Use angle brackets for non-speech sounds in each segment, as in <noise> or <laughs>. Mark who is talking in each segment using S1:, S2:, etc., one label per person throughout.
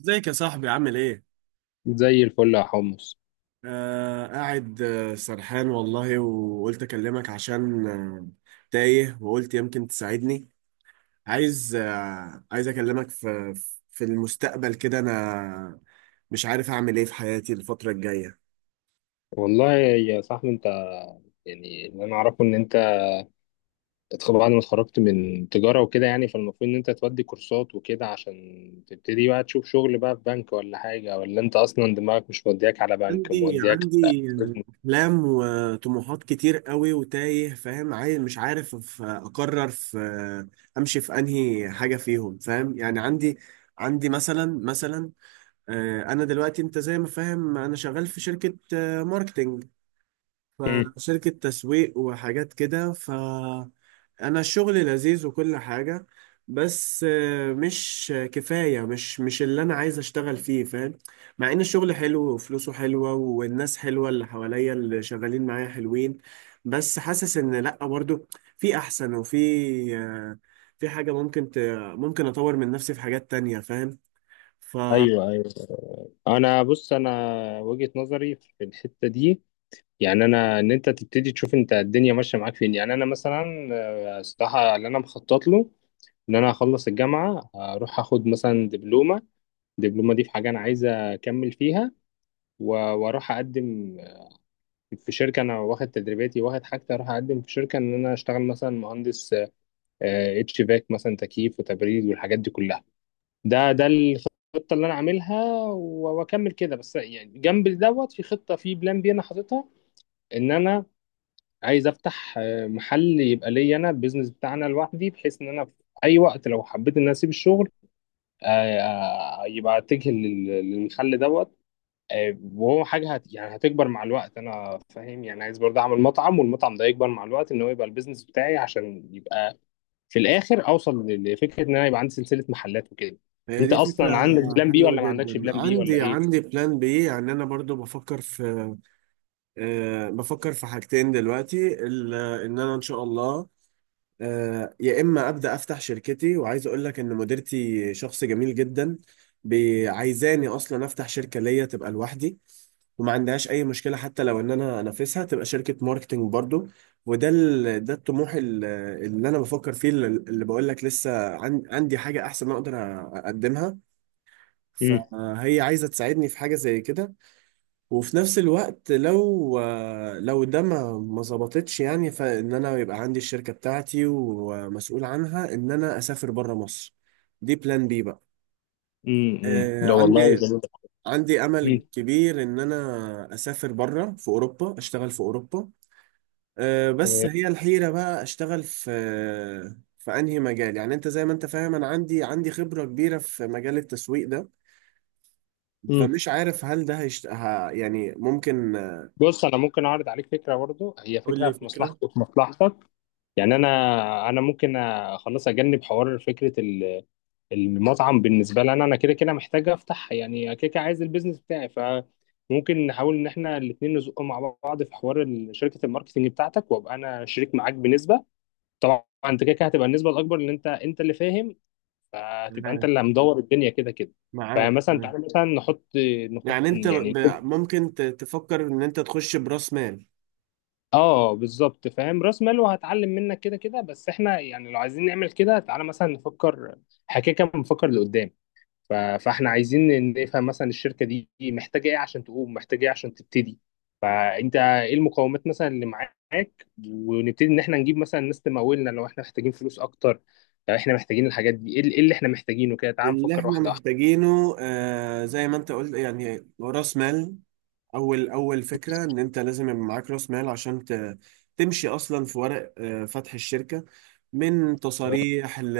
S1: ازيك يا صاحبي عامل ايه؟
S2: زي الفل يا حمص.
S1: آه، قاعد. سرحان والله وقلت اكلمك عشان تايه وقلت يمكن تساعدني. عايز، عايز اكلمك في المستقبل كده. انا مش عارف اعمل ايه في حياتي الفترة الجاية.
S2: والله يا صاحبي انت، يعني اللي انا اعرفه ان انت بعد ما اتخرجت من تجاره وكده، يعني فالمفروض ان انت تودي كورسات وكده عشان تبتدي بقى تشوف شغل بقى في بنك ولا حاجه، ولا انت اصلا دماغك مش مودياك على بنك،
S1: عندي
S2: مودياك على
S1: عندي
S2: business؟
S1: احلام وطموحات كتير قوي وتايه، فاهم؟ عايز، مش عارف اقرر في، امشي في انهي حاجة فيهم. فاهم يعني؟ عندي مثلا، انا دلوقتي، انت زي ما فاهم، انا شغال في شركة ماركتينج،
S2: مم.
S1: فشركة تسويق وحاجات كده. ف- انا الشغل لذيذ وكل حاجة، بس مش كفاية، مش اللي انا عايز اشتغل فيه، فاهم؟ مع ان الشغل حلو وفلوسه حلوة والناس حلوة، اللي حواليا اللي شغالين معايا حلوين، بس حاسس ان لا، برضو في احسن، وفي آه، في حاجة ممكن اطور من نفسي في حاجات تانية، فاهم؟ ف-
S2: ايوه ايوه، انا بص، انا وجهه نظري في الحته دي، يعني انا ان انت تبتدي تشوف انت الدنيا ماشيه معاك فين. يعني انا مثلا، الصراحه اللي انا مخطط له ان انا اخلص الجامعه اروح اخد مثلا دبلومه. الدبلومه دي في حاجه انا عايز اكمل فيها، واروح اقدم في شركه انا واخد تدريباتي واخد حاجتي، اروح اقدم في شركه ان انا اشتغل مثلا مهندس اتش فاك، مثلا تكييف وتبريد والحاجات دي كلها. ده الخطه اللي انا عاملها، واكمل كده. بس يعني جنب دوت في خطه، في بلان بي انا حاططها ان انا عايز افتح محل يبقى ليا انا، البيزنس بتاعنا لوحدي، بحيث ان انا في اي وقت لو حبيت ان انا اسيب الشغل، يبقى اتجه للمحل دوت. وهو حاجه يعني هتكبر مع الوقت انا فاهم، يعني عايز برضه اعمل مطعم والمطعم ده يكبر مع الوقت، ان هو يبقى البيزنس بتاعي عشان يبقى في الاخر اوصل لفكره ان انا يبقى عندي سلسله محلات وكده.
S1: هي
S2: انت
S1: دي فكرة
S2: اصلا عندك بلان بي
S1: حلوة
S2: ولا ما عندكش
S1: جدا.
S2: بلان بي ولا
S1: عندي
S2: ايه؟
S1: عندي بلان بي، يعني أنا برضو بفكر في، بفكر في حاجتين دلوقتي. إن أنا إن شاء الله، يا إما أبدأ أفتح شركتي. وعايز أقول لك إن مديرتي شخص جميل جدا، عايزاني أصلا أفتح شركة ليا تبقى لوحدي، وما عندهاش اي مشكله حتى لو ان انا انافسها، تبقى شركه ماركتنج برضو. ده الطموح اللي انا بفكر فيه، اللي بقول لك لسه عندي حاجه احسن اقدر اقدمها،
S2: امم.
S1: فهي عايزة تساعدني في حاجة زي كده. وفي نفس الوقت، لو ده ما ظبطتش يعني، فإن أنا يبقى عندي الشركة بتاعتي ومسؤول عنها، إن أنا أسافر بره مصر. دي بلان بي بقى.
S2: امم،
S1: آه،
S2: لا والله
S1: عندي
S2: جميل.
S1: عندي
S2: مم.
S1: أمل كبير إن أنا أسافر بره في أوروبا، أشتغل في أوروبا. بس
S2: تمام.
S1: هي الحيرة بقى، أشتغل في في أنهي مجال؟ يعني أنت زي ما أنت فاهم، أنا عندي خبرة كبيرة في مجال التسويق ده.
S2: مم.
S1: فمش عارف هل ده يعني ممكن
S2: بص انا ممكن اعرض عليك فكره برضه، هي
S1: قول
S2: فكره
S1: لي
S2: في
S1: فكرة.
S2: مصلحتك وفي مصلحتك. يعني انا ممكن خلاص، اجنب حوار فكره المطعم. بالنسبه لي انا، انا كده كده محتاج افتح، يعني كده كده عايز البيزنس بتاعي. فممكن نحاول ان احنا الاثنين نزق مع بعض في حوار شركه الماركتنج بتاعتك، وابقى انا شريك معاك بنسبه. طبعا انت كده كده هتبقى النسبه الاكبر لان انت اللي فاهم، فهتبقى انت
S1: معاك،
S2: اللي مدور الدنيا كده كده. فمثلا
S1: تمام.
S2: تعالى مثلا نحط،
S1: يعني انت
S2: يعني
S1: ممكن تفكر ان انت تخش براس مال.
S2: اه بالظبط فاهم، راس مال، وهتعلم منك كده كده. بس احنا يعني لو عايزين نعمل كده، تعالى مثلا نفكر حكايه، كده كده بنفكر لقدام. فاحنا عايزين نفهم مثلا الشركه دي محتاجه ايه عشان تقوم، محتاجه ايه عشان تبتدي. فانت ايه المقومات مثلا اللي معاك، ونبتدي ان احنا نجيب مثلا ناس تمولنا لو احنا محتاجين فلوس اكتر، لو احنا محتاجين الحاجات دي. ايه اللي إيه اللي احنا محتاجينه؟ كده تعال
S1: اللي
S2: نفكر
S1: احنا
S2: واحده واحده.
S1: محتاجينه، آه، زي ما انت قلت يعني، راس مال. اول فكره ان انت لازم يبقى معاك راس مال عشان تمشي اصلا في ورق فتح الشركه، من تصاريح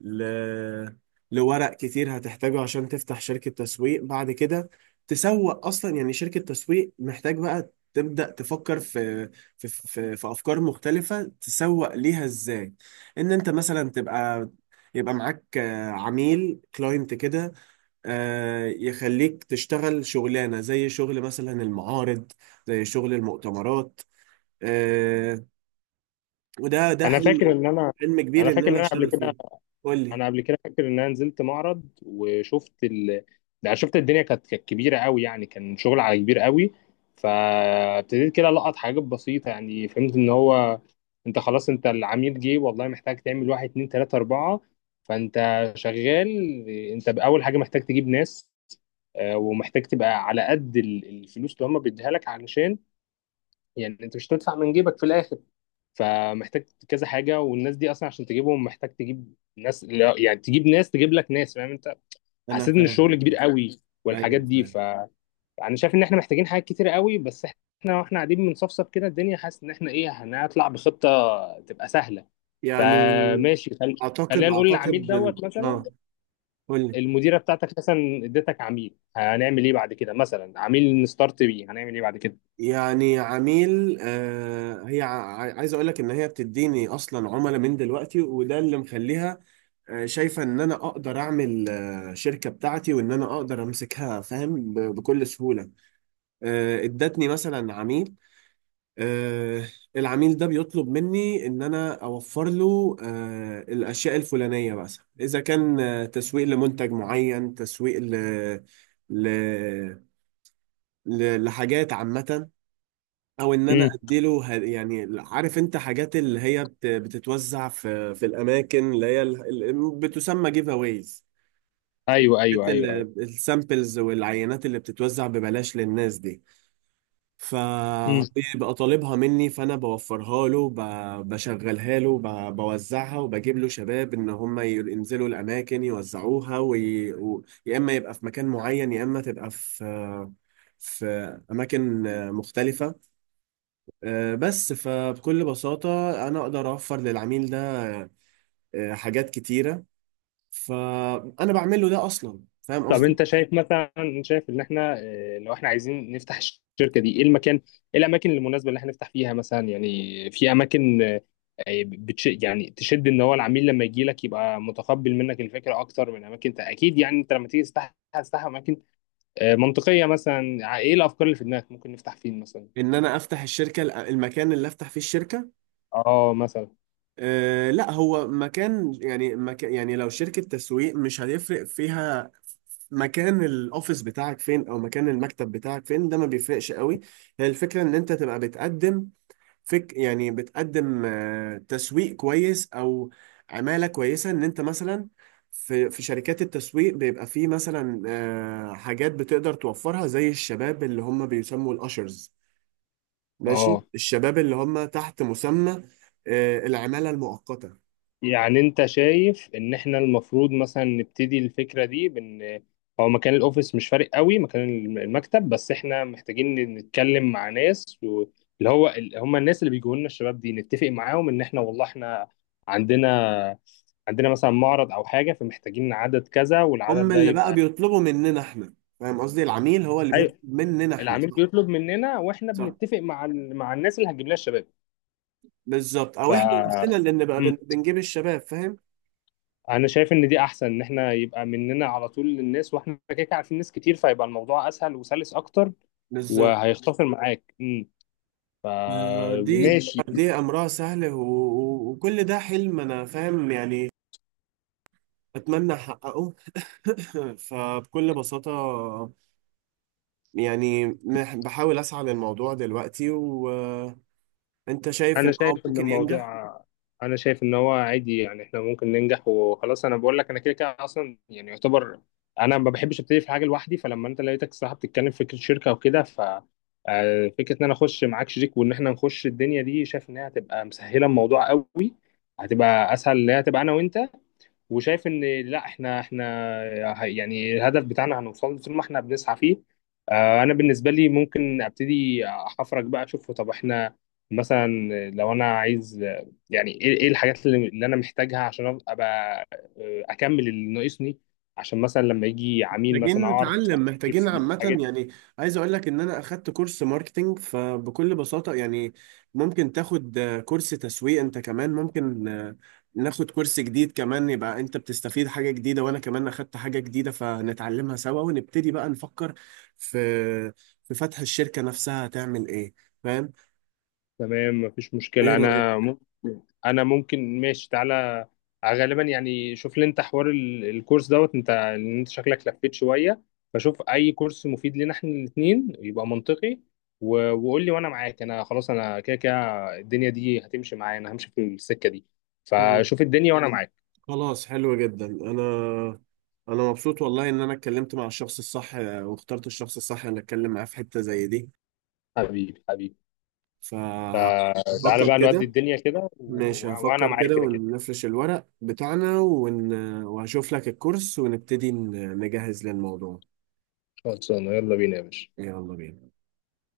S1: ل... لورق كتير هتحتاجه عشان تفتح شركه تسويق. بعد كده تسوق اصلا، يعني شركه تسويق، محتاج بقى تبدأ تفكر في في في افكار مختلفه، تسوق ليها ازاي. ان انت مثلا تبقى، يبقى معاك عميل، كلاينت كده، يخليك تشتغل شغلانة زي شغل مثلا المعارض، زي شغل المؤتمرات. آه، وده
S2: انا
S1: حلم،
S2: فاكر ان انا،
S1: حلم كبير
S2: انا
S1: ان
S2: فاكر ان
S1: انا
S2: انا قبل
S1: اشتغل
S2: كده،
S1: فيه. قول لي.
S2: انا قبل كده فاكر ان انا نزلت معرض وشفت يعني شفت الدنيا كانت كبيره قوي، يعني كان شغل على كبير قوي. فابتديت كده لقط حاجات بسيطه، يعني فهمت ان هو انت خلاص، انت العميل جه والله، محتاج تعمل واحد اتنين تلاته اربعه. فانت شغال، انت باول حاجه محتاج تجيب ناس، ومحتاج تبقى على قد الفلوس اللي هم بيديها لك علشان يعني انت مش هتدفع من جيبك في الاخر. فمحتاج كذا حاجه، والناس دي اصلا عشان تجيبهم محتاج تجيب ناس لا، يعني تجيب ناس تجيب لك ناس فاهم انت.
S1: انا
S2: حسيت ان الشغل
S1: فاهم،
S2: كبير قوي والحاجات
S1: ايوه
S2: دي،
S1: فاهم.
S2: فانا شايف ان احنا محتاجين حاجات كتير قوي، بس احنا واحنا قاعدين بنصفصف كده الدنيا حاسس ان احنا ايه هنطلع بخطه تبقى سهله.
S1: يعني
S2: فماشي،
S1: اعتقد
S2: خلينا نقول العميل
S1: اعتقد
S2: دوت مثلا.
S1: اه، قول لي.
S2: المديره بتاعتك مثلا اديتك عميل، هنعمل ايه بعد كده؟ مثلا عميل نستارت بيه هنعمل ايه بعد كده؟
S1: يعني عميل، آه، هي عايز اقول لك ان هي بتديني اصلا عملاء من دلوقتي، وده اللي مخليها شايفة ان انا اقدر اعمل شركة بتاعتي، وان انا اقدر امسكها، فاهم؟ بكل سهولة. ادتني مثلا عميل. آه، العميل ده بيطلب مني ان انا اوفر له الاشياء الفلانية مثلا. اذا كان تسويق لمنتج معين، تسويق ل... لحاجات عامة، او ان انا
S2: امم.
S1: اديله يعني عارف انت، حاجات اللي هي بتتوزع في في الاماكن اللي هي بتسمى جيف اويز.
S2: ايوه ايوه
S1: كانت
S2: ايوه
S1: السامبلز والعينات اللي بتتوزع ببلاش للناس دي،
S2: ايوه.
S1: فبيبقى طالبها مني، فانا بوفرها له، بشغلها له، بوزعها، وبجيب له شباب ان هم ينزلوا الاماكن يوزعوها، يا اما يبقى في مكان معين، يا اما تبقى في في اماكن مختلفه. بس فبكل بساطه انا اقدر اوفر للعميل ده حاجات كتيره. فانا بعمل له ده اصلا، فاهم
S2: طب
S1: قصدي؟
S2: انت شايف مثلا، شايف ان احنا لو احنا عايزين نفتح الشركه دي، ايه المكان؟ ايه الاماكن المناسبه اللي احنا نفتح فيها مثلا؟ يعني في اماكن يعني تشد ان هو العميل لما يجي لك يبقى متقبل منك الفكره اكتر من اماكن اكيد يعني انت لما تيجي تفتح هتفتح اماكن اه، منطقيه مثلا. ايه الافكار اللي في دماغك ممكن نفتح فين مثلا؟
S1: ان انا افتح الشركه، المكان اللي افتح فيه الشركه؟
S2: اه مثلا
S1: أه لا، هو مكان، يعني مكان، يعني لو شركه تسويق مش هيفرق فيها مكان الاوفيس بتاعك فين او مكان المكتب بتاعك فين، ده ما بيفرقش قوي. هي الفكره ان انت تبقى بتقدم، فك يعني بتقدم تسويق كويس، او عماله كويسه. ان انت مثلا، في في شركات التسويق بيبقى فيه مثلا حاجات بتقدر توفرها، زي الشباب اللي هم بيسموا الاشرز. ماشي،
S2: اه،
S1: الشباب اللي هم تحت مسمى العمالة المؤقتة.
S2: يعني انت شايف ان احنا المفروض مثلا نبتدي الفكرة دي بان هو مكان الاوفيس مش فارق قوي، مكان المكتب. بس احنا محتاجين نتكلم مع ناس اللي هو هم الناس اللي بيجوا لنا الشباب دي، نتفق معاهم ان احنا والله احنا عندنا، مثلا معرض او حاجة فمحتاجين عدد كذا والعدد
S1: هم
S2: ده
S1: اللي بقى
S2: يبقى
S1: بيطلبوا مننا احنا، فاهم قصدي؟ العميل هو اللي بيطلب
S2: ايوه.
S1: مننا احنا،
S2: العميل
S1: صح؟
S2: بيطلب مننا واحنا
S1: صح،
S2: بنتفق مع مع الناس اللي هتجيب لنا الشباب.
S1: بالظبط. او احنا نفسنا
S2: ف
S1: اللي بنبقى بنجيب الشباب، فاهم؟
S2: انا شايف ان دي احسن، ان احنا يبقى مننا على طول للناس، واحنا كده كده عارفين ناس كتير، فيبقى الموضوع اسهل وسلس اكتر
S1: بالظبط
S2: وهيختصر معاك
S1: آه، دي
S2: فماشي.
S1: دي امرها سهل، وكل ده حلم، انا فاهم يعني، اتمنى احققه. <laughs> فبكل بساطة يعني، بحاول اسعى للموضوع دلوقتي. وانت شايف
S2: انا
S1: ان هو
S2: شايف ان
S1: ممكن
S2: الموضوع،
S1: ينجح؟
S2: انا شايف ان هو عادي، يعني احنا ممكن ننجح وخلاص. انا بقول لك انا كده كده اصلا يعني يعتبر انا ما بحبش ابتدي في حاجه لوحدي، فلما انت لقيتك الصراحه بتتكلم في فكره شركه وكده ف، فكره ان انا اخش معاك شريك وان احنا نخش الدنيا دي، شايف انها هتبقى مسهله الموضوع قوي. هتبقى اسهل، اللي هي هتبقى انا وانت. وشايف ان لا، احنا يعني الهدف بتاعنا هنوصل له طول ما احنا بنسعى فيه. انا بالنسبه لي ممكن ابتدي احفرك بقى اشوف، طب احنا مثلا لو انا عايز، يعني ايه إيه الحاجات اللي انا محتاجها عشان ابقى اكمل اللي ناقصني، عشان مثلا لما يجي عميل مثلا
S1: محتاجين
S2: اعرف
S1: نتعلم، محتاجين
S2: أجيب
S1: عامة
S2: الحاجات.
S1: يعني، عايز اقول لك ان انا اخدت كورس ماركتينج. فبكل بساطة يعني ممكن تاخد كورس تسويق انت كمان. ممكن ناخد كورس جديد كمان، يبقى انت بتستفيد حاجة جديدة، وانا كمان اخدت حاجة جديدة، فنتعلمها سوا، ونبتدي بقى نفكر في فتح الشركة نفسها هتعمل ايه. فاهم؟
S2: تمام مفيش
S1: ايه
S2: مشكلة،
S1: رأيك؟
S2: أنا ممكن ماشي تعالى. غالبا يعني شوف لي أنت حوار الكورس دوت أنت، لأن أنت شكلك لفيت شوية. فشوف أي كورس مفيد لنا إحنا الاتنين يبقى منطقي، وقول لي وأنا معاك. أنا خلاص أنا كده كده الدنيا دي هتمشي معايا، أنا همشي في السكة دي.
S1: تمام.
S2: فشوف الدنيا وأنا جميل معاك.
S1: خلاص، حلو جدا. انا مبسوط والله ان انا اتكلمت مع الشخص الصح، واخترت الشخص الصح ان اتكلم معاه في حتة زي دي.
S2: حبيبي حبيبي. فتعالى
S1: فهفكر
S2: بقى نودي
S1: كده،
S2: الدنيا كده
S1: ماشي،
S2: وأنا
S1: هفكر
S2: معاك
S1: كده
S2: كده كده.
S1: ونفرش الورق بتاعنا وهشوف لك الكورس، ونبتدي نجهز للموضوع.
S2: خلصانة، يلا بينا يا باشا.
S1: يلا بينا.